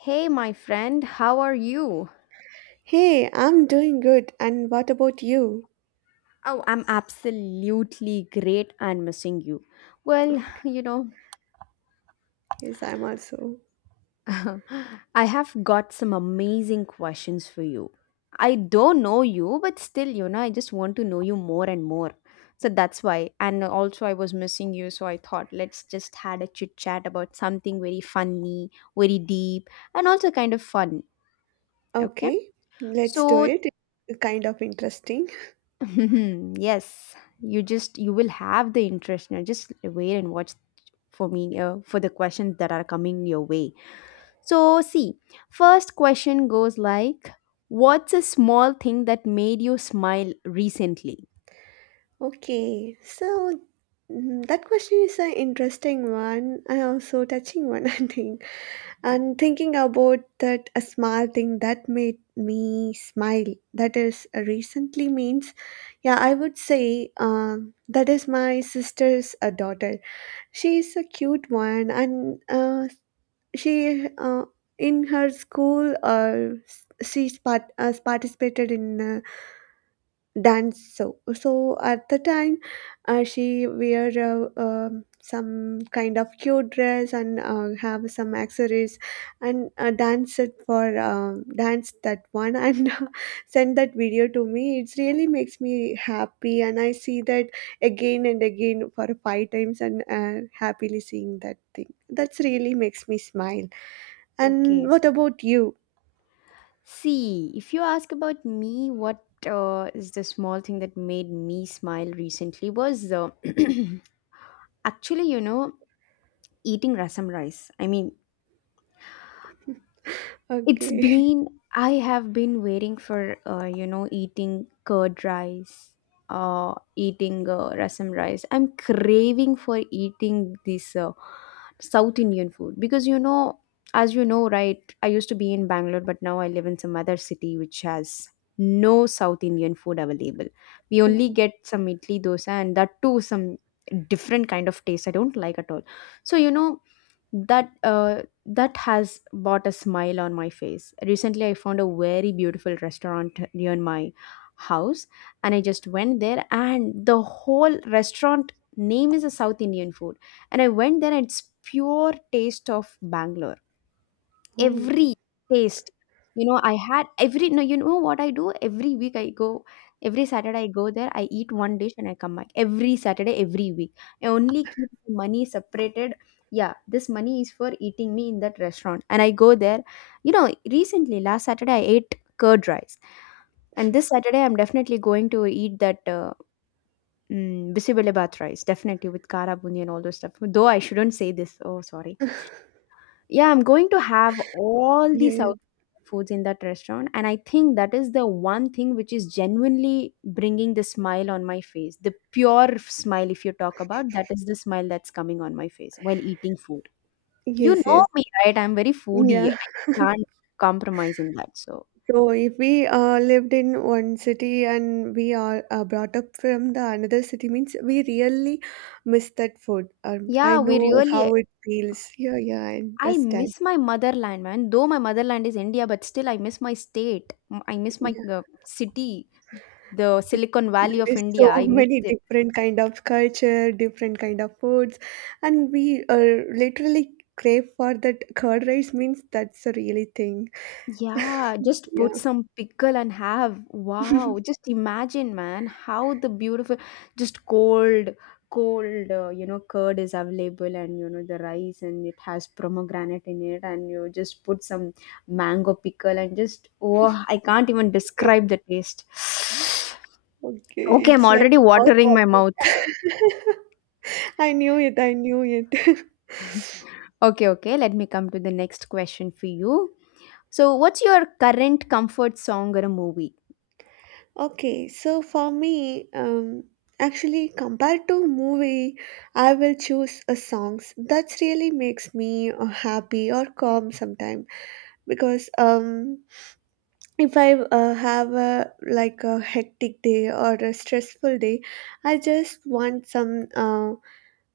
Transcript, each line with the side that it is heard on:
left: Hey, my friend, how are you?
right: Hey, I'm doing good. And what about you?
left: Oh, I'm absolutely great and missing you. Well,
right: Yes, I'm also.
left: I have got some amazing questions for you. I don't know you, but still, I just want to know you more and more. So that's why. And also, I was missing you, so I thought let's just had a chit chat about something very funny, very deep, and also kind of fun. Okay.
right: Okay, let's do
left: So
right: it. It's kind of interesting.
left: yes, you will have the interest. Now just wait and watch for me, for the questions that are coming your way. So see, first question goes like, what's a small thing that made you smile recently?
right: Okay, so that question is an interesting one and also touching one, I think. And thinking about that a small thing that made me smile, that is recently means, yeah, I would say that is my sister's daughter. She is a cute one and she in her school she's participated in dance so at the time she wear some kind of cute dress and have some accessories and danced for dance that one and send that video to me. It really makes me happy and I see that again and again for five times and happily seeing that thing that's really makes me smile. And
left: Okay.
right: what about you?
left: See, if you ask about me, what is the small thing that made me smile recently was, actually, eating rasam rice. I mean, it's
right: Okay.
left: been, I have been waiting for, eating curd rice, eating, rasam rice. I'm craving for eating this, South Indian food. Because you know, as you know, right? I used to be in Bangalore, but now I live in some other city which has no South Indian food available. We only
right: Oh,
left: get some idli dosa, and that too some different kind of taste I don't like at all. So you know that, that has brought a smile on my face. Recently I found a very beautiful restaurant near my house, and I just went there, and the whole restaurant name is a South Indian food. And I went there and it's pure taste of Bangalore.
right: oh,
left: Every taste, you know I had every no you know what I do every week, I go, every Saturday I go there, I eat one dish and I come back every Saturday, every week. I only keep the money separated. Yeah, this money is for eating me in that restaurant, and I go there. You know, recently last Saturday I ate curd rice, and this Saturday I'm definitely going to eat that, bisibele bath rice, definitely with kara bundi and all those stuff, though I shouldn't say this. Oh, sorry. Yeah, I'm going to have all
right: yeah,
left: the
right: yeah.
left: South foods in that restaurant. And I think that is the one thing which is genuinely bringing the smile on my face. The pure smile, if you talk about, that is the smile that's coming on my face while eating food. You
right: Yes,
left: know
right: yes.
left: me, right? I'm very foodie.
right: Yeah.
left: I can't compromise in that. So,
right: So if we lived in one city and we are brought up from the another city means we really miss that food. I
left: yeah, we
right: know how
left: really.
right: it feels. Yeah, yeah, I
left: I
right: understand.
left: miss my motherland, man. Though my motherland is India, but still I miss my state. I miss my,
right: Yeah,
left: city, the
right: yeah.
left: Silicon Valley
right: There
left: of
right: is
left: India.
right: so
left: I miss
right: many
left: it.
right: different kind of culture, different kind of foods, and we literally crave for that curd rice means that's a really thing.
left: Yeah, just put
right: Yeah.
left: some pickle and have. Wow, just imagine, man, how the beautiful, just cold, cold, you know, curd is available and, you know, the rice, and it has pomegranate in it, and you just put some mango pickle and just, oh, I can't even describe the taste.
right: Okay,
left: Okay, I'm
right: it's like
left: already
right: a
left: watering my
right: mouth-watering.
left: mouth.
right: I knew it, I knew it.
left: Okay, okay, let me come to the next question for you. So, what's your current comfort song or a movie?
right: For me, actually, compared to movie, I will choose a songs that really makes me happy or calm sometime. Because if I have a like a hectic day or a stressful day, I just want some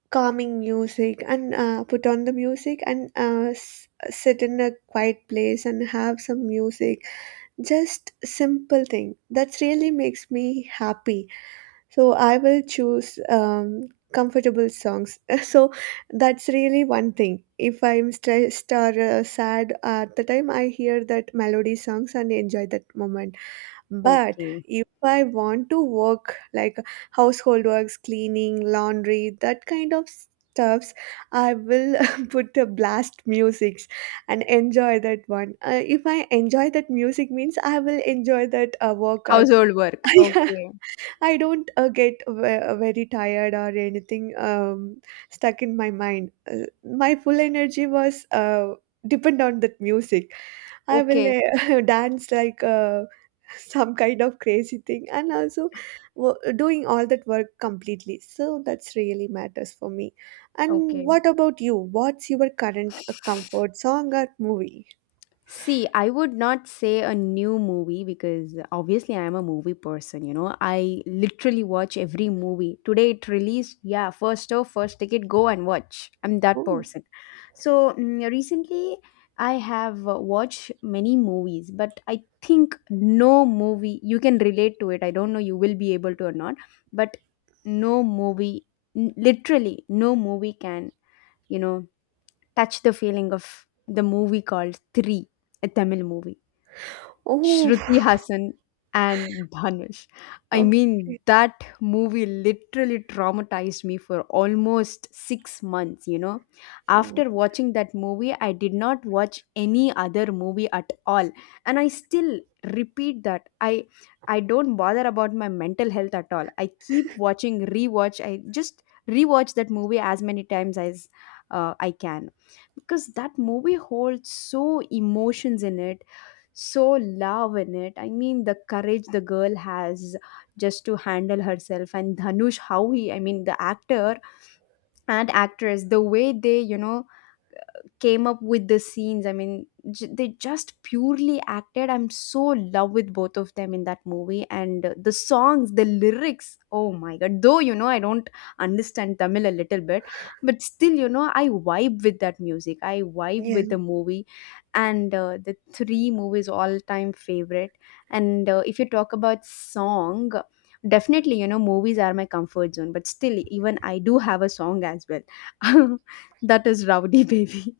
right: calming music and put on the music and sit in a quiet place and have some music, just simple thing that really makes me happy. So I will choose comfortable songs. So that's really one thing. If I'm stressed or sad at the time, I hear that melody songs and enjoy that moment. But
left: Okay.
right: if I want to work like household works, cleaning, laundry, that kind of stuffs, I will put a blast music and enjoy that one. If I enjoy that music means I will enjoy that work also.
left: Household work.
right: Yeah,
left: Okay.
right: I don't get very tired or anything stuck in my mind. My full energy was depend on that music. I will
left: Okay,
right: dance like some kind of crazy thing and also doing all that work completely. So that's really matters for me. And
left: okay.
right: what about you? What's your current comfort song or movie?
left: See, I would not say a new movie because obviously I am a movie person, you know. I literally watch every movie. Today it released, yeah, first show, first ticket, go and watch. I'm that
right: Oh,
left: person. So, recently I have, watched many movies, but I think no movie, you can relate to it. I don't know you will be able to or not, but no movie, literally no movie can, you know, touch the feeling of the movie called Three, a Tamil movie.
right: oh,
left: Shruti Hassan and Dhanush. I mean,
right: okay.
left: that movie literally traumatized me for almost 6 months, you know.
right: Oh my.
left: After watching that movie, I did not watch any other movie at all. And I still repeat that. I don't bother about my mental health at all. I keep watching, rewatch. I just rewatch that movie as many times as, I can, because that movie holds so emotions in it, so love in it. I mean, the courage the girl has just to handle herself, and Dhanush, how he, I mean, the actor and actress, the way they, you know, came up with the scenes. I mean, they just purely acted. I'm so in love with both of them in that movie. And, the songs, the lyrics, oh my god, though you know I don't understand Tamil a little bit, but still, you know, I vibe with that music, I vibe
right: Yeah.
left: with the movie. And, the Three movie's all time favorite. And, if you talk about song, definitely, you know, movies are my comfort zone, but still even I do have a song as well. That is Rowdy Baby.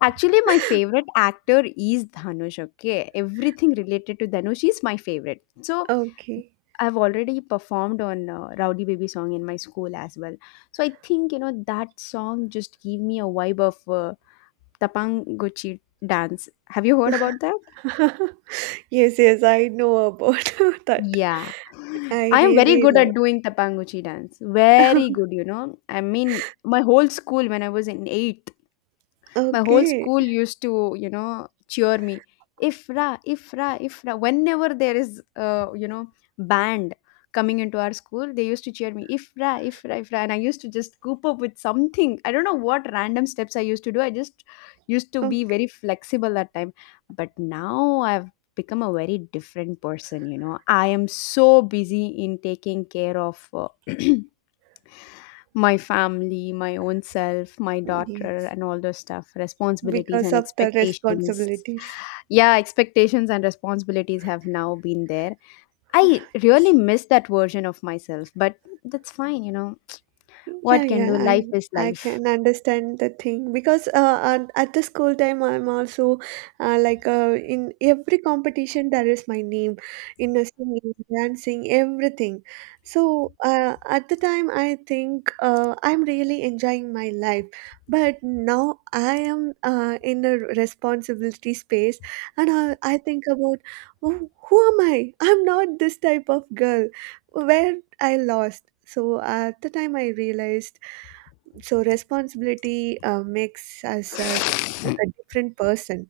left: Actually, my favorite actor is Dhanush. Okay, everything related to Dhanush is my favorite. So
right: Okay.
left: I've already performed on, Rowdy Baby song in my school as well. So I think you know that song just gave me a vibe of, Tapanguchi dance. Have you heard about that?
right: Yes, yes, I know about that.
left: Yeah.
right: I
left: I am very
right: really
left: good
right: love.
left: at doing Tapanguchi dance. Very good, you know. I mean, my whole school, when I was in eighth, my whole
right: Okay.
left: school used to, you know, cheer me ifra, ifra, ifra whenever there is, you know, band coming into our school, they used to cheer me ifra, ifra, ifra, and I used to just coop up with something. I don't know what random steps I used to do. I just used to be
right: Okay.
left: very flexible that time, but now I've become a very different person. You know, I am so busy in taking care of, my family, my own self, my daughter,
right: Yes.
left: and all those stuff, responsibilities
right: Because
left: and
right: of the
left: expectations.
right: responsibilities.
left: Yeah, expectations and responsibilities have now been there. I really
right: Yes.
left: miss that version of myself, but that's fine, you know.
right: Yeah,
left: What can
right: yeah,
left: do? Life
right: I
left: is
right: I
left: life.
right: can understand the thing because at the school time I'm also like in every competition there is my name in a singing, dancing, everything. So at the time I think I'm really enjoying my life, but now I am in a responsibility space, and I think about oh, who am I? I'm not this type of girl where I lost. So at the time, I realized so responsibility makes us a different person,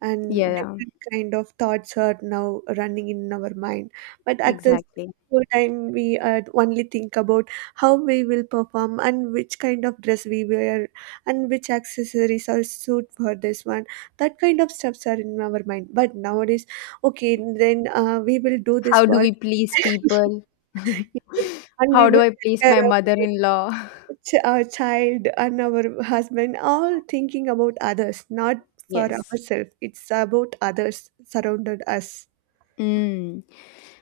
right: and
left: Yeah,
right: different kind of thoughts are now running in our mind. But at the
left: exactly.
right: whole time, we only think about how we will perform and which kind of dress we wear and which accessories are suit for this one. That kind of steps are in our mind. But nowadays, okay, then we will do this
left: How do we
right: work.
left: please people?
right: Yes, and we
left: How do
right: would
left: I
right: take
left: please my
right: care of
left: mother in law?
right: our child and our husband, all thinking about others, not for
left: Yes.
right: ourselves. It's about others surrounded us.
left: Mm.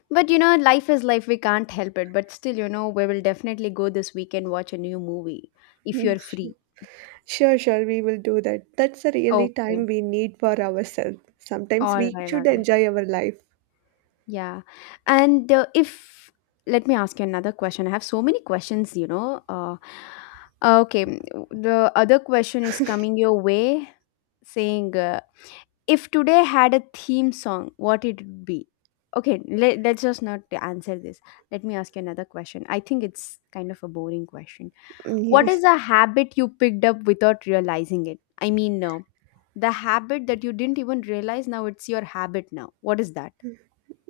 left: But you know, life is life. We can't help it. But still, you know, we will definitely go this weekend watch a new movie if
right: Mm,
left: you're free.
right: sure, sure, we will do that. That's the really time
left: Okay.
right: we need for ourselves. Sometimes
left: All
right: we
left: right. All
right: should
left: right.
right: enjoy our life.
left: Yeah. And, if let me ask you another question. I have so many questions. You know. Okay. The other question is coming your way, saying, "If today had a theme song, what it would be." Okay. Let's just not answer this. Let me ask you another question. I think it's kind of a boring question.
right: Hmm,
left: What
right: yes.
left: is a habit you picked up without realizing it? I mean, no. The habit that you didn't even realize now it's your habit now. What is that?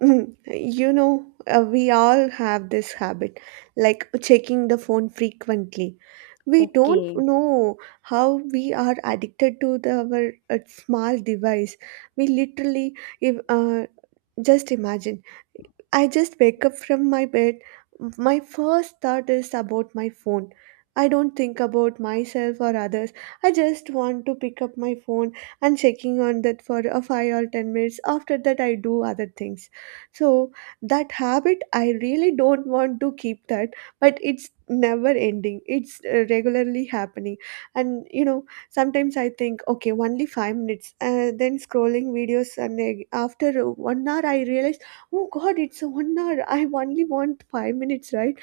right: Mm, you know, we all have this habit, like checking the phone frequently. We don't
left: Okay.
right: know how we are addicted to our small device. We literally, if just imagine I just wake up from my bed. My first thought is about my phone. I don't think about myself or others. I just want to pick up my phone and checking on that for a 5 or 10 minutes. After that I do other things. So that habit I really don't want to keep that, but it's never ending. It's regularly happening. And you know, sometimes I think okay, only 5 minutes. Then scrolling videos and after 1 hour I realize, oh God, it's a 1 hour. I only want 5 minutes, right?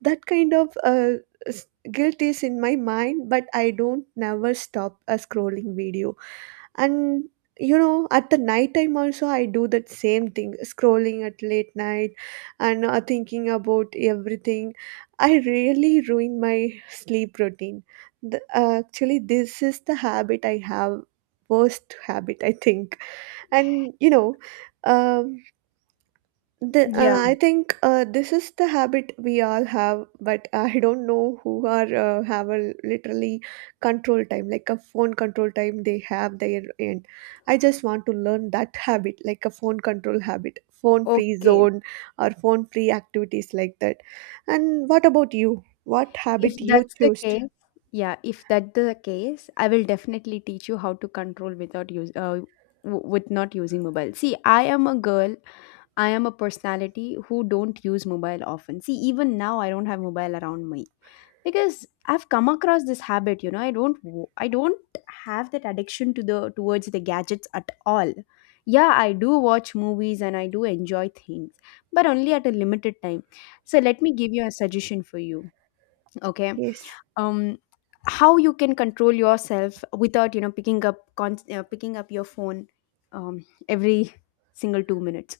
right: That kind of s- guilt is in my mind, but I don't never stop a scrolling video. And you know, at the night time also, I do that same thing, scrolling at late night and thinking about everything. I really ruin my sleep routine. Actually, this is the habit I have, worst habit I think. And you know. Um,
left: Yeah.
right: I think this is the habit we all have, but I don't know who are have a literally control time, like a phone control time they have their end. I just want to learn that habit, like a phone control habit, phone free
left: Okay.
right: zone or phone free activities like that. And what about you? What
left: If
right: habit you
left: that's the
right: choose?
left: case, yeah, if that's the case, I will definitely teach you how to control without with not using mobile. See, I am a girl. I am a personality who don't use mobile often. See, even now I don't have mobile around me, because I've come across this habit. You know, I don't have that addiction to the towards the gadgets at all. Yeah, I do watch movies and I do enjoy things, but only at a limited time. So let me give you a suggestion for you. Okay.
right: Yes,
left: Um, how you can control yourself without, you know, picking up con- picking up your phone, um, every single 2 minutes.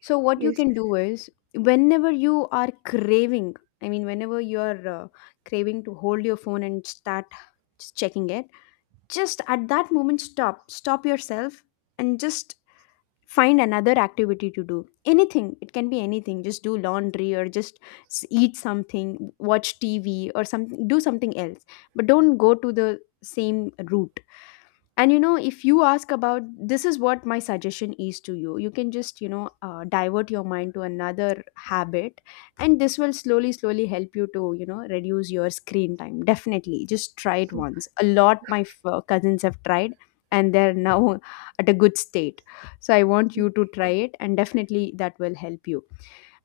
left: So what you
right: yes,
left: can do is, whenever you are craving, I mean, whenever you are, craving to hold your phone and start just checking it, just at that moment stop yourself, and just find another activity to do. Anything, it can be anything. Just do laundry, or just eat something, watch TV, or some do something else. But don't go to the same route. And you know, if you ask about, this is what my suggestion is to you. You can just, you know, divert your mind to another habit, and this will slowly slowly help you to, you know, reduce your screen time. Definitely just try it once. A lot my cousins have tried, and they're now at a good state. So I want
right: mm,
left: you to try it, and definitely that will help you.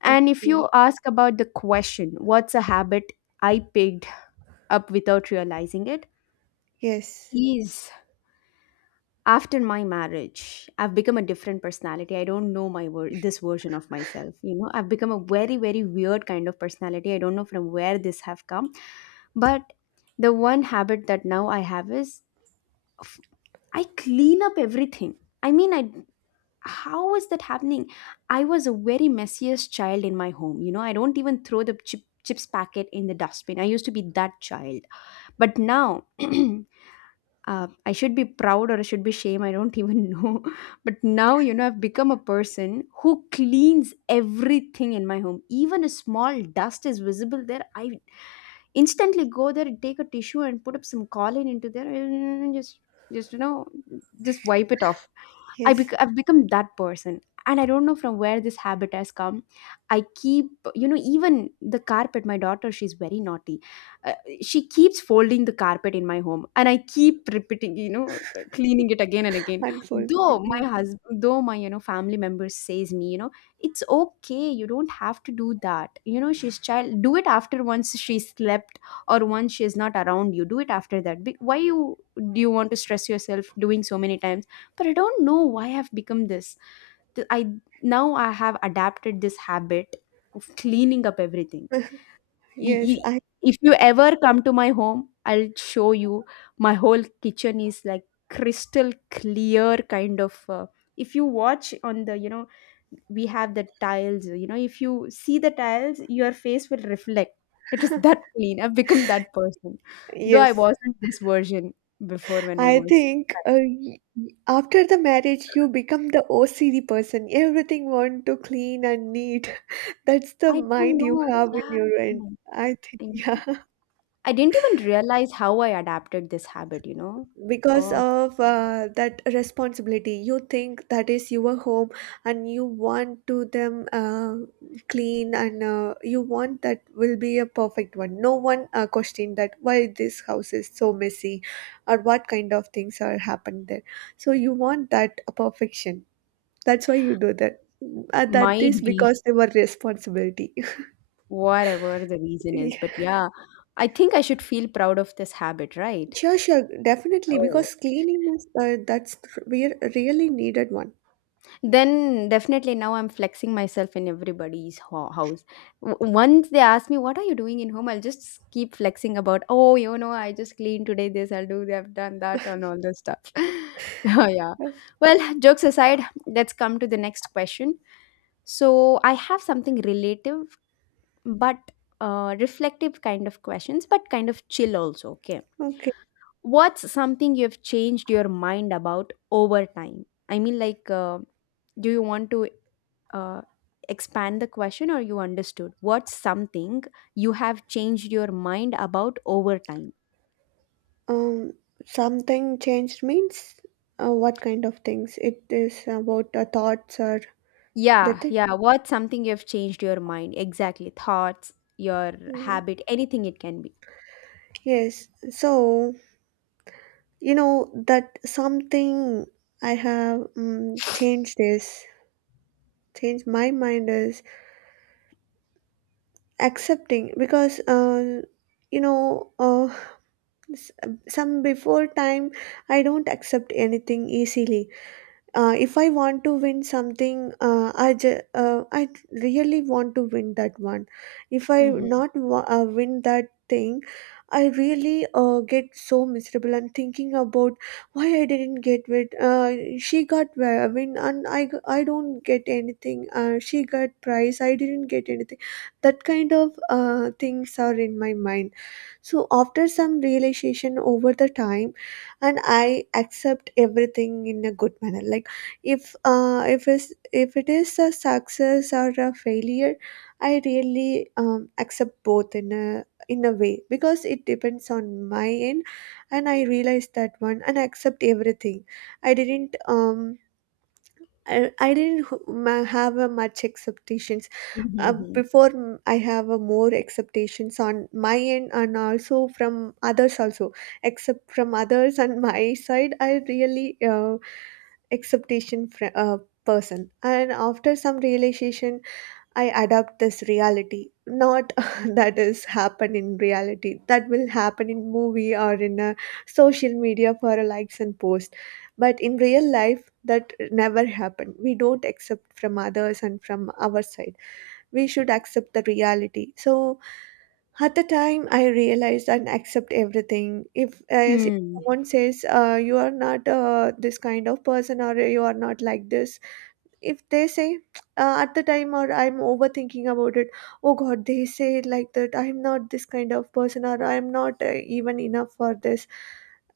left: And if you
right: okay,
left: ask about the question, what's a habit I picked up without realizing it,
right: yes,
left: is, after my marriage, I've become a different personality. I don't know my word, this version of myself. You know, I've become a very, very weird kind of personality. I don't know from where this have come, but the one habit that now I have is, f- I clean up everything. I mean, I, how is that happening? I was a very messiest child in my home. You know, I don't even throw the chips packet in the dustbin. I used to be that child, but now. I should be proud or I should be shame. I don't even know. But now, I've become a person who cleans everything in my home. Even a small dust is visible there. I instantly go there and take a tissue and put up some pollen into there and just you know, just wipe it off.
right: yes,
left: I've become that person. And I don't know from where this habit has come. I keep, you know, even the carpet. My daughter, she's very naughty. Uh, she keeps folding the carpet in my home and I keep repeating, you know, cleaning it again and again.
right: unfold.
left: Though
right: Yeah.
left: my husband, though my, you know, family member says me, you know, it's okay. You don't have to do that. You know, she's child. Do it after once she slept or once she is not around you. Do it after that. Be- why you do you want to stress yourself doing so many times? But I don't know why I've become this. Th- I now I have adapted this habit of cleaning up everything. Y-
right: Yes,
left: y-
right: I
left: if you ever come to my home, I'll show you. My whole kitchen is like crystal clear kind of. If you watch on the, you know, we have the tiles. You know, if you see the tiles, your face will reflect. It is that clean. I've become that person, though I
right: yes.
left: wasn't this version before when I
right: I
left: was.
right: think after the marriage, you become the OCD person. Everything want to clean and neat. That's the
left: Like, I don't
right: mind you
left: know.
right: have in
left: Yeah, I
right: your end.
left: know.
right: I think,
left: I mean,
right: yeah,
left: I didn't even realize how I adapted this habit. You know,
right: because
left: oh,
right: of that responsibility, you think that is your home, and you want to them clean, and you want that will be a perfect one. No one question that why this house is so messy, or what kind of things are happened there. So you want that perfection. That's why you do that. That is
left: might be
right: because they were responsibility.
left: whatever the reason is,
right: Yeah.
left: but yeah, I think I should feel proud of this habit, right?
right: Sure, sure, definitely.
left: Oh,
right: Because cleaning is that's we really needed one.
left: then definitely now I'm flexing myself in everybody's house. Once they ask me, what are you doing in home? I'll just keep flexing about, oh, you know, I just cleaned today, this, I'll do, I've done that, and all this stuff. Oh, yeah. Well, jokes aside, let's come to the next question. So I have something relative, but reflective kind of questions, but kind of chill also. Okay.
right: Okay.
left: What's something you've changed your mind about over time? I mean, do you want to uh, expand the question or you understood? What's something you have changed your mind about over time?
right: Um, Something changed means what kind of things? It is about the thoughts or the
left: Yeah,
right: thing.
left: yeah. What's something you've changed your mind? Exactly. Thoughts, your
right: Mm,
left: habit, anything it can be.
right: yes. So you know that something I have changed my mind is accepting. Because you know uh, s- some before time I don't accept anything easily. If I want to win something, I really want to win that one. If I
left: Mhm.
right: not win that thing, I really get so miserable and thinking about why I didn't get it. She got win and I don't get anything. She got prize. I didn't get anything. That kind of things are in my mind. So after some realization over the time, and I accept everything in a good manner. Like if if it is a success or a failure, I really accept both in a way because it depends on my end. And I realized that one and I accept everything. I didn't um I, I didn't have a much expectations
left: Mhm, mhm.
right: before. I have a more expectations on my end and also from others also, except from others and my side. I really expectation fr- uh, person, and after some realization I adapt this reality, not that is happen in reality. That will happen in movie or in a social media for a likes and post. But in real life, that never happened. We don't accept from others and from our side. We should accept the reality. So at the time, I realized and accept everything. If
left: Hmm.
right: someone says you are not this kind of person, or you are not like this, if they say at the time, or I'm overthinking about it. Oh god, they say it like that. I'm not this kind of person, or I'm not even enough for this.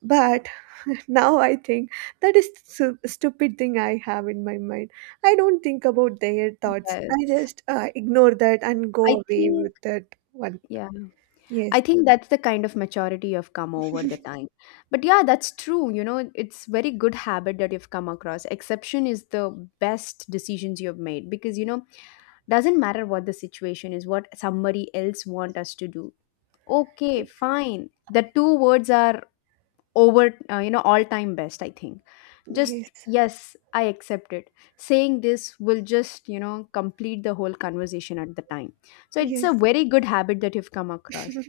right: But now I think that is stupid thing I have in my mind. I don't think about their thoughts. I
left: Yes.
right: just ignore that and go
left: I
right: away
left: think,
right: with that one.
left: yeah,
right: Yes.
left: I think that's the kind of maturity you've come over the time. But yeah, that's true. You know, it's very good habit that you've come across. Exception is the best decisions you've made because, you know, doesn't matter what the situation is, what somebody else want us to do. Okay,
right: ex-
left: fine. The two words are over you know all time best I think. Just
right: yes.
left: yes I accept it, saying this will just you know complete the whole conversation at the time. So it's a
right: Yes,
left: very good habit that you've come across.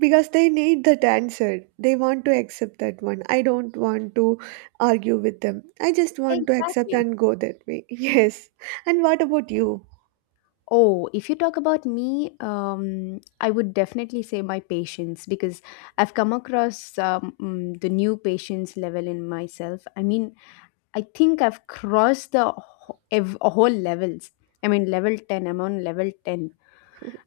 right: because they need that answer. They want to accept that one. I don't want to argue with them. I just want to accept
left: Exactly.
right: and go that way. Yes. And what about you?
left: Oh, if you talk about me, I would definitely say my patience, because I've come across the new patience level in myself. I mean, I think I've crossed the whole levels. I mean level 10. I'm on level 10.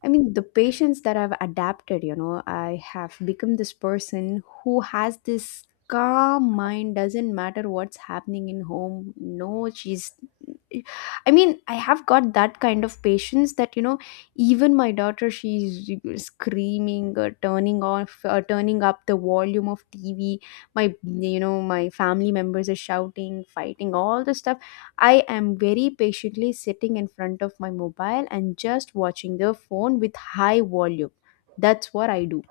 left: I mean, the patience that I've adapted, you know, I have become this person who has this calm mind, doesn't matter what's happening in home. No, she's. I mean, I have got that kind of patience that, you know, even my daughter, she's screaming, or turning off, or turning up the volume of TV. My, you know, my family members are shouting, fighting, all the stuff. I am very patiently sitting in front of my mobile and just watching the phone with high volume. That's what I do.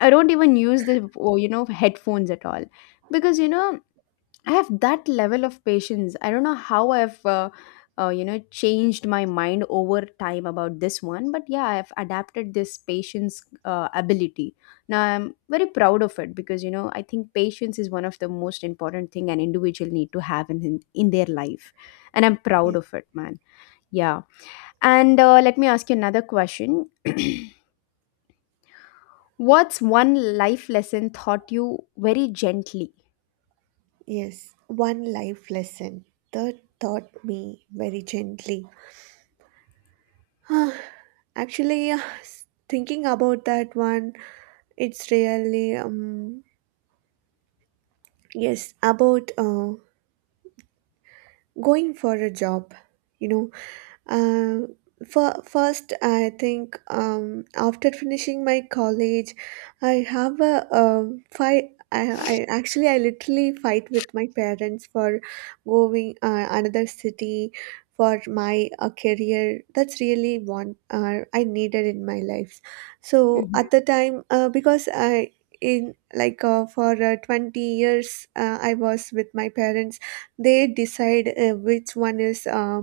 left: I don't even use the oh, you know headphones at all, because you know I have that level of patience. I don't know how I've, you know, changed my mind over time about this one, but yeah, I've adapted this patience ability. Now I'm very proud of it because you know I think patience is one of the most important thing an individual need to have in their life, and I'm proud
right: Ye-
left: of it, man. Yeah, and let me ask you another question. What's one life lesson taught you very gently?
right: yes, one life lesson that taught me very gently. Ah, actually, thinking about that one, it's really yes, about going for a job, you know. uh, for first, I think after finishing my college, I have a fight. I actually, I literally fight with my parents for going another city for my career. That's really one I needed in my life. So at
left: Mhm.
right: the time, because I, in like for 20 years, I was with my parents. They decide which one is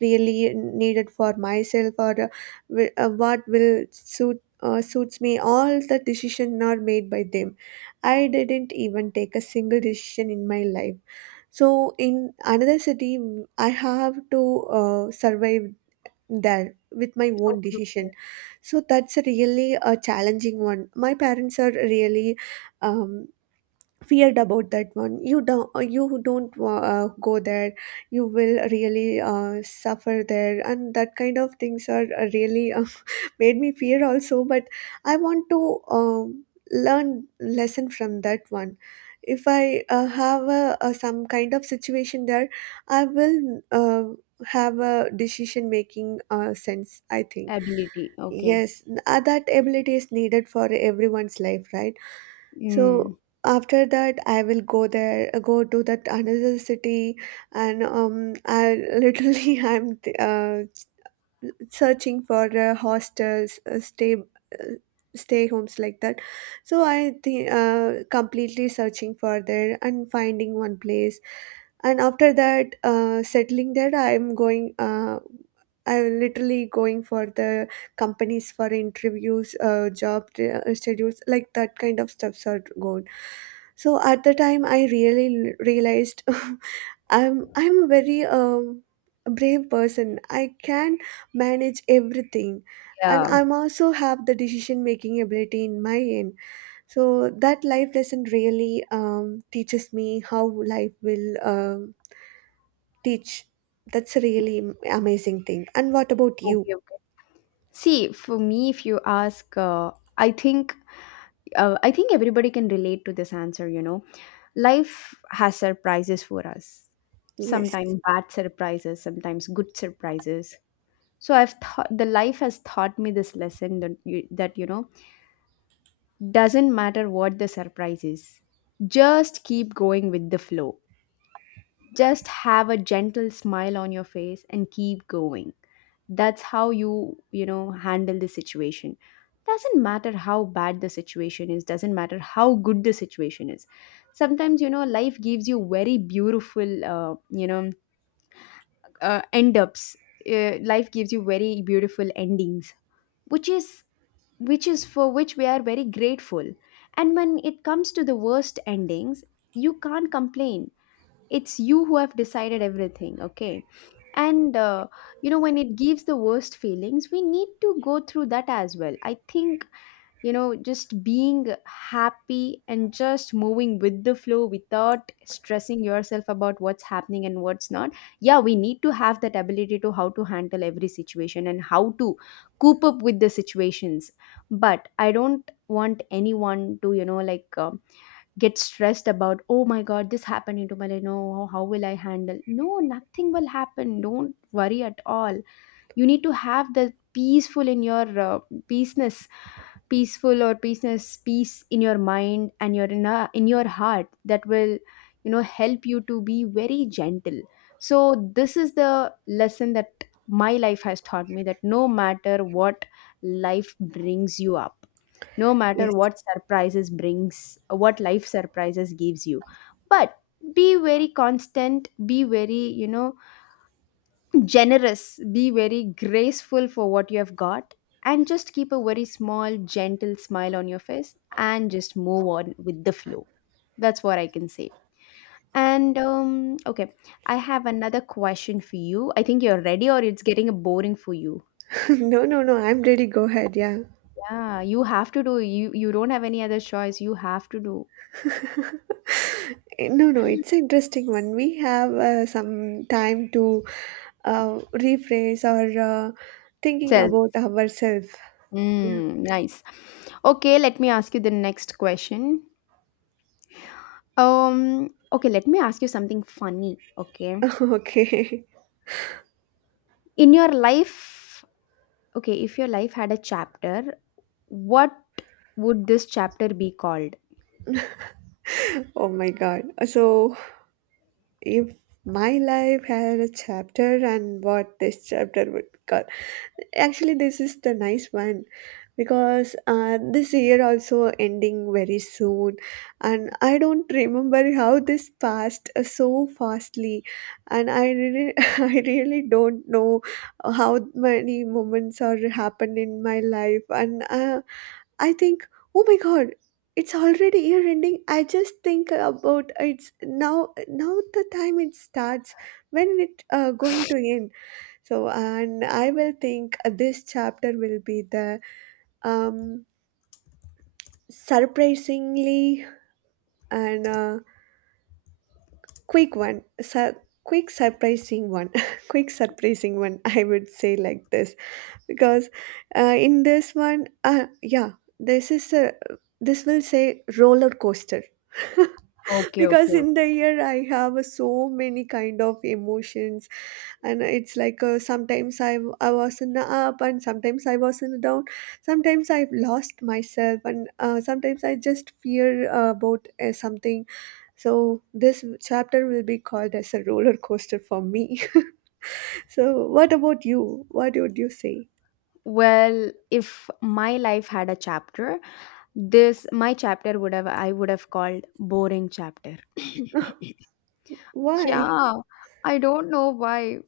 right: really needed for myself, or what will suits me. All the decisions are made by them. I didn't even take a single decision in my life. So in another city, I have to survive there with my own
left: Okay.
right: decision. So that's really a challenging one. My parents are really um, feared about that one. You don't you don't go there, you will really suffer there, and that kind of things are really made me fear also. But I want to um, learn lesson from that one. If I have a some kind of situation there, I will uh, have a decision making sense, I think.
left: Ability. Okay.
right: Yes, that ability is needed for everyone's life, right? So
left: Mm.
right: after that, I will go there, go to that another city, and I literally I'm searching for hostels uh, stay homes, like that. So I think completely searching for there and finding one place. And after that, settling there, I'm going I'm literally going for the companies for interviews, job schedules, like that kind of stuffs are going. So at the time, I really realized I'm a very a brave person. I can manage everything, and
left: Yeah.
right: I'm also have the decision making ability in my end. So that life lesson really teaches me how life will teach. That's a really amazing thing. And what about you?
left: Okay. Okay. See, for me, if you ask, I think everybody can relate to this answer. You know, life has surprises for us.
right: Yes,
left: Sometimes bad surprises, sometimes good surprises. So I've thought the life has taught me this lesson that you know doesn't matter what the surprise is, just keep going with the flow. Just have a gentle smile on your face and keep going. That's how you, you know, handle the situation. Doesn't matter how bad the situation is, doesn't matter how good the situation is. Sometimes, you know, life gives you very beautiful, end ups. Life gives you very beautiful endings, which is which is for which we are very grateful. And when it comes to the worst endings, you can't complain. It's you who have decided everything, okay? And you know when it gives the worst feelings we need to go through that as well. I think, you know, just being happy and just moving with the flow without stressing yourself about what's happening and what's not. Yeah, we need to have that ability to how to handle every situation and how to cope up with the situations. But I don't want anyone to you know get stressed about oh my god this happened into my life. No, how will I handle? No, nothing will happen, don't worry at all. You need to have the peaceful in your peaceness peaceness, peace in your mind and your in your heart. That will you know help you to be very gentle. So this is the lesson that my life has taught me, that no matter what life brings you up, no matter
right: yes.
left: what surprises brings, what life surprises gives you, but be very constant, be very you know generous, be very graceful for what you have got, and just keep a very small gentle smile on your face and just move on with the flow. That's what I can say. And okay, I have another question for you. I think you're ready or it's getting boring for you?
right: No, no, no. I'm ready. Go ahead. Yeah.
left: Yeah, you have to do. You don't have any other choice, you have to do.
right: Eh, no, no, it's an interesting one. We have some time to rephrase, or thinking
left: Self.
right: about ourselves. Yeah.
left: Mm, nice. Okay, let me ask you the next question. Um, okay, let me ask you something funny, okay?
right: Okay.
left: In your life, okay, if your life had a chapter, what would this chapter be called?
right: Oh my God. So, if my life had a chapter, and what this chapter would call. Actually, this is the nice one, because this year also ending very soon, and I don't remember how this passed so fastly. And I really I really don't know how many moments are happened in my life. And I think, oh my god, it's already year ending. I just think about it's now the time it starts, when it going to end. So, and I will think this chapter will be the um surprisingly and quick one. Quick surprising one. Quick surprising one, I would say, like this. Because in this one, yeah, this is a, this will say roller coaster.
left: Okay,
right: Because
left: okay,
right: in
left: okay.
right: the year, I have so many kind of emotions. And it's like sometimes I was in the up, and sometimes I was in the down. Sometimes I've lost myself, and sometimes I just fear about something. So this chapter will be called as a roller coaster for me. So what about you? What would you say?
left: Well, if my life had a chapter, This my chapter would have I would have called boring chapter.
right: Why?
left: Yeah, I don't know why.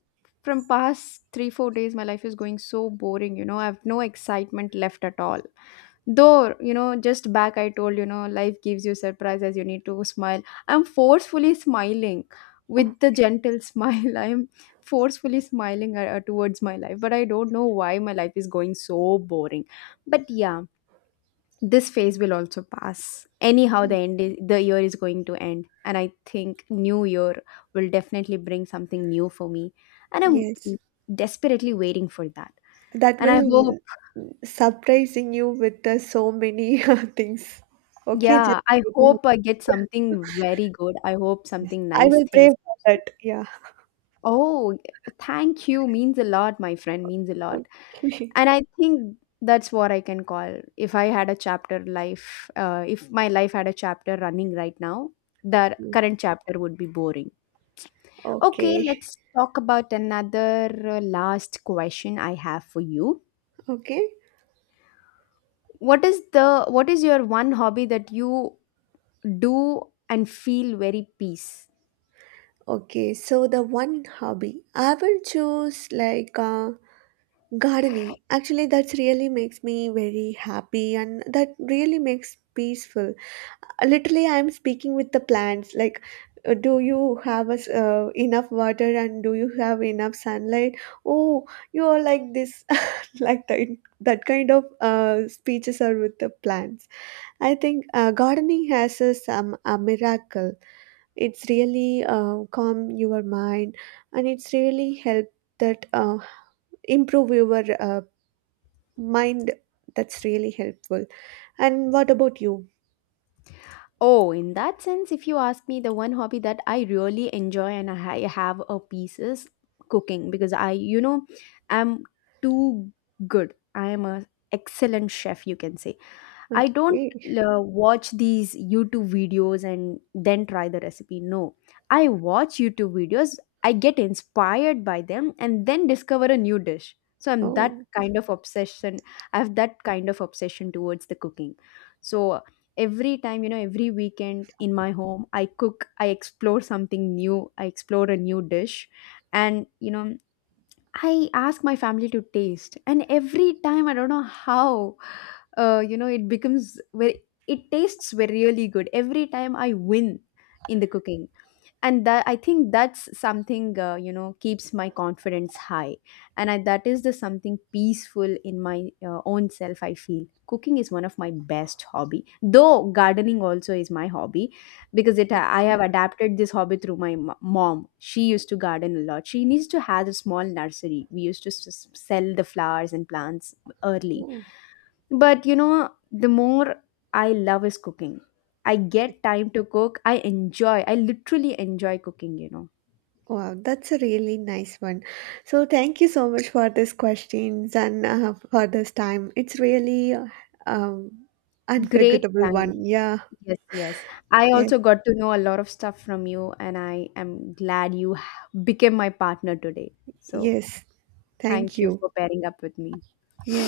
left: From past three, 4 days, my life is going so boring, you know. I have no excitement left at all. Though, you know, just back I told, you know, life gives you surprises, you need to smile. I'm forcefully smiling
right: Oh.
left: with the gentle smile. I'm forcefully smiling towards my life, but I don't know why my life is going so boring. But yeah, this phase will also pass anyhow.
right: Mm,
left: The end is, the year is going to end, and I think new year will definitely bring something new for me, and
right: yes,
left: I'm desperately waiting for that,
right: that
left: and I
right: will
left: hope,
right: surprising you with so many things. Okay, just
left: yeah, I
right: wait a minute.
left: hope I get something very good. I hope
right: Yes.
left: something
right: I
left: nice
right: will pray
left: things.
right: for that. Yeah.
left: Oh, thank you, means a lot my friend, means a lot.
right: Okay.
left: And I think that's what I can call, if I had a chapter life if my life had a chapter running right now, the
right: Okay,
left: current chapter would be boring. Okay, let's talk about another, last question I have for you.
right: okay,
left: What is the what is your one hobby that you do and feel very peace?
right: okay. So the one hobby I will choose, like, gardening. Actually, that's really makes me very happy, and that really makes peaceful. Literally, I'm speaking with the plants. Like, do you have us enough water, and do you have enough sunlight? Oh, you are like this, like that. That kind of speeches are with the plants. I think gardening has a, some a miracle. It's really calm your mind, and it's really help that improve your mind. That's really helpful. And what about you?
left: Oh, in that sense, if you ask me, the one hobby that I really enjoy and I have a piece is cooking, because I, you know, I'm too good. I am a excellent chef, you can say. I don't
right: Okay.
left: watch these YouTube videos and then try the recipe. No, I watch YouTube videos, I get inspired by them, and then discover a new dish. So I'm that
right: Oh,
left: kind of obsession. I have that kind of obsession towards the cooking. So every time, you know, every weekend in my home, I cook, I explore something new, I explore a new dish. And, you know, I ask my family to taste, and every time I don't know how, you know, it becomes very. It tastes very really good, every time I win in the cooking. And that, I think that's something you know keeps my confidence high. And that is the something peaceful in my own self. I feel cooking is one of my best hobby, though gardening also is my hobby, because it
right: it's
left: I have adapted this hobby through my mom. She used to garden a lot. She needs to have a small nursery. We used to sell the flowers and plants early.
right: oh,
left: But you know, the more I love is cooking. I
right: yes.
left: get time to cook. I enjoy. I literally enjoy cooking, you know.
right: Wow, that's a really nice one. So thank you so much for these questions, and for this time. It's really um,
left: Great
right: unforgettable one.
left: time.
right: Yeah.
left: Yes, yes. I
right: Yes,
left: also got to know a lot of stuff from you, and I am glad you became my partner today. So,
right: yes, thank
left: thank you
right: you.
left: for pairing up with me.
right: Yes.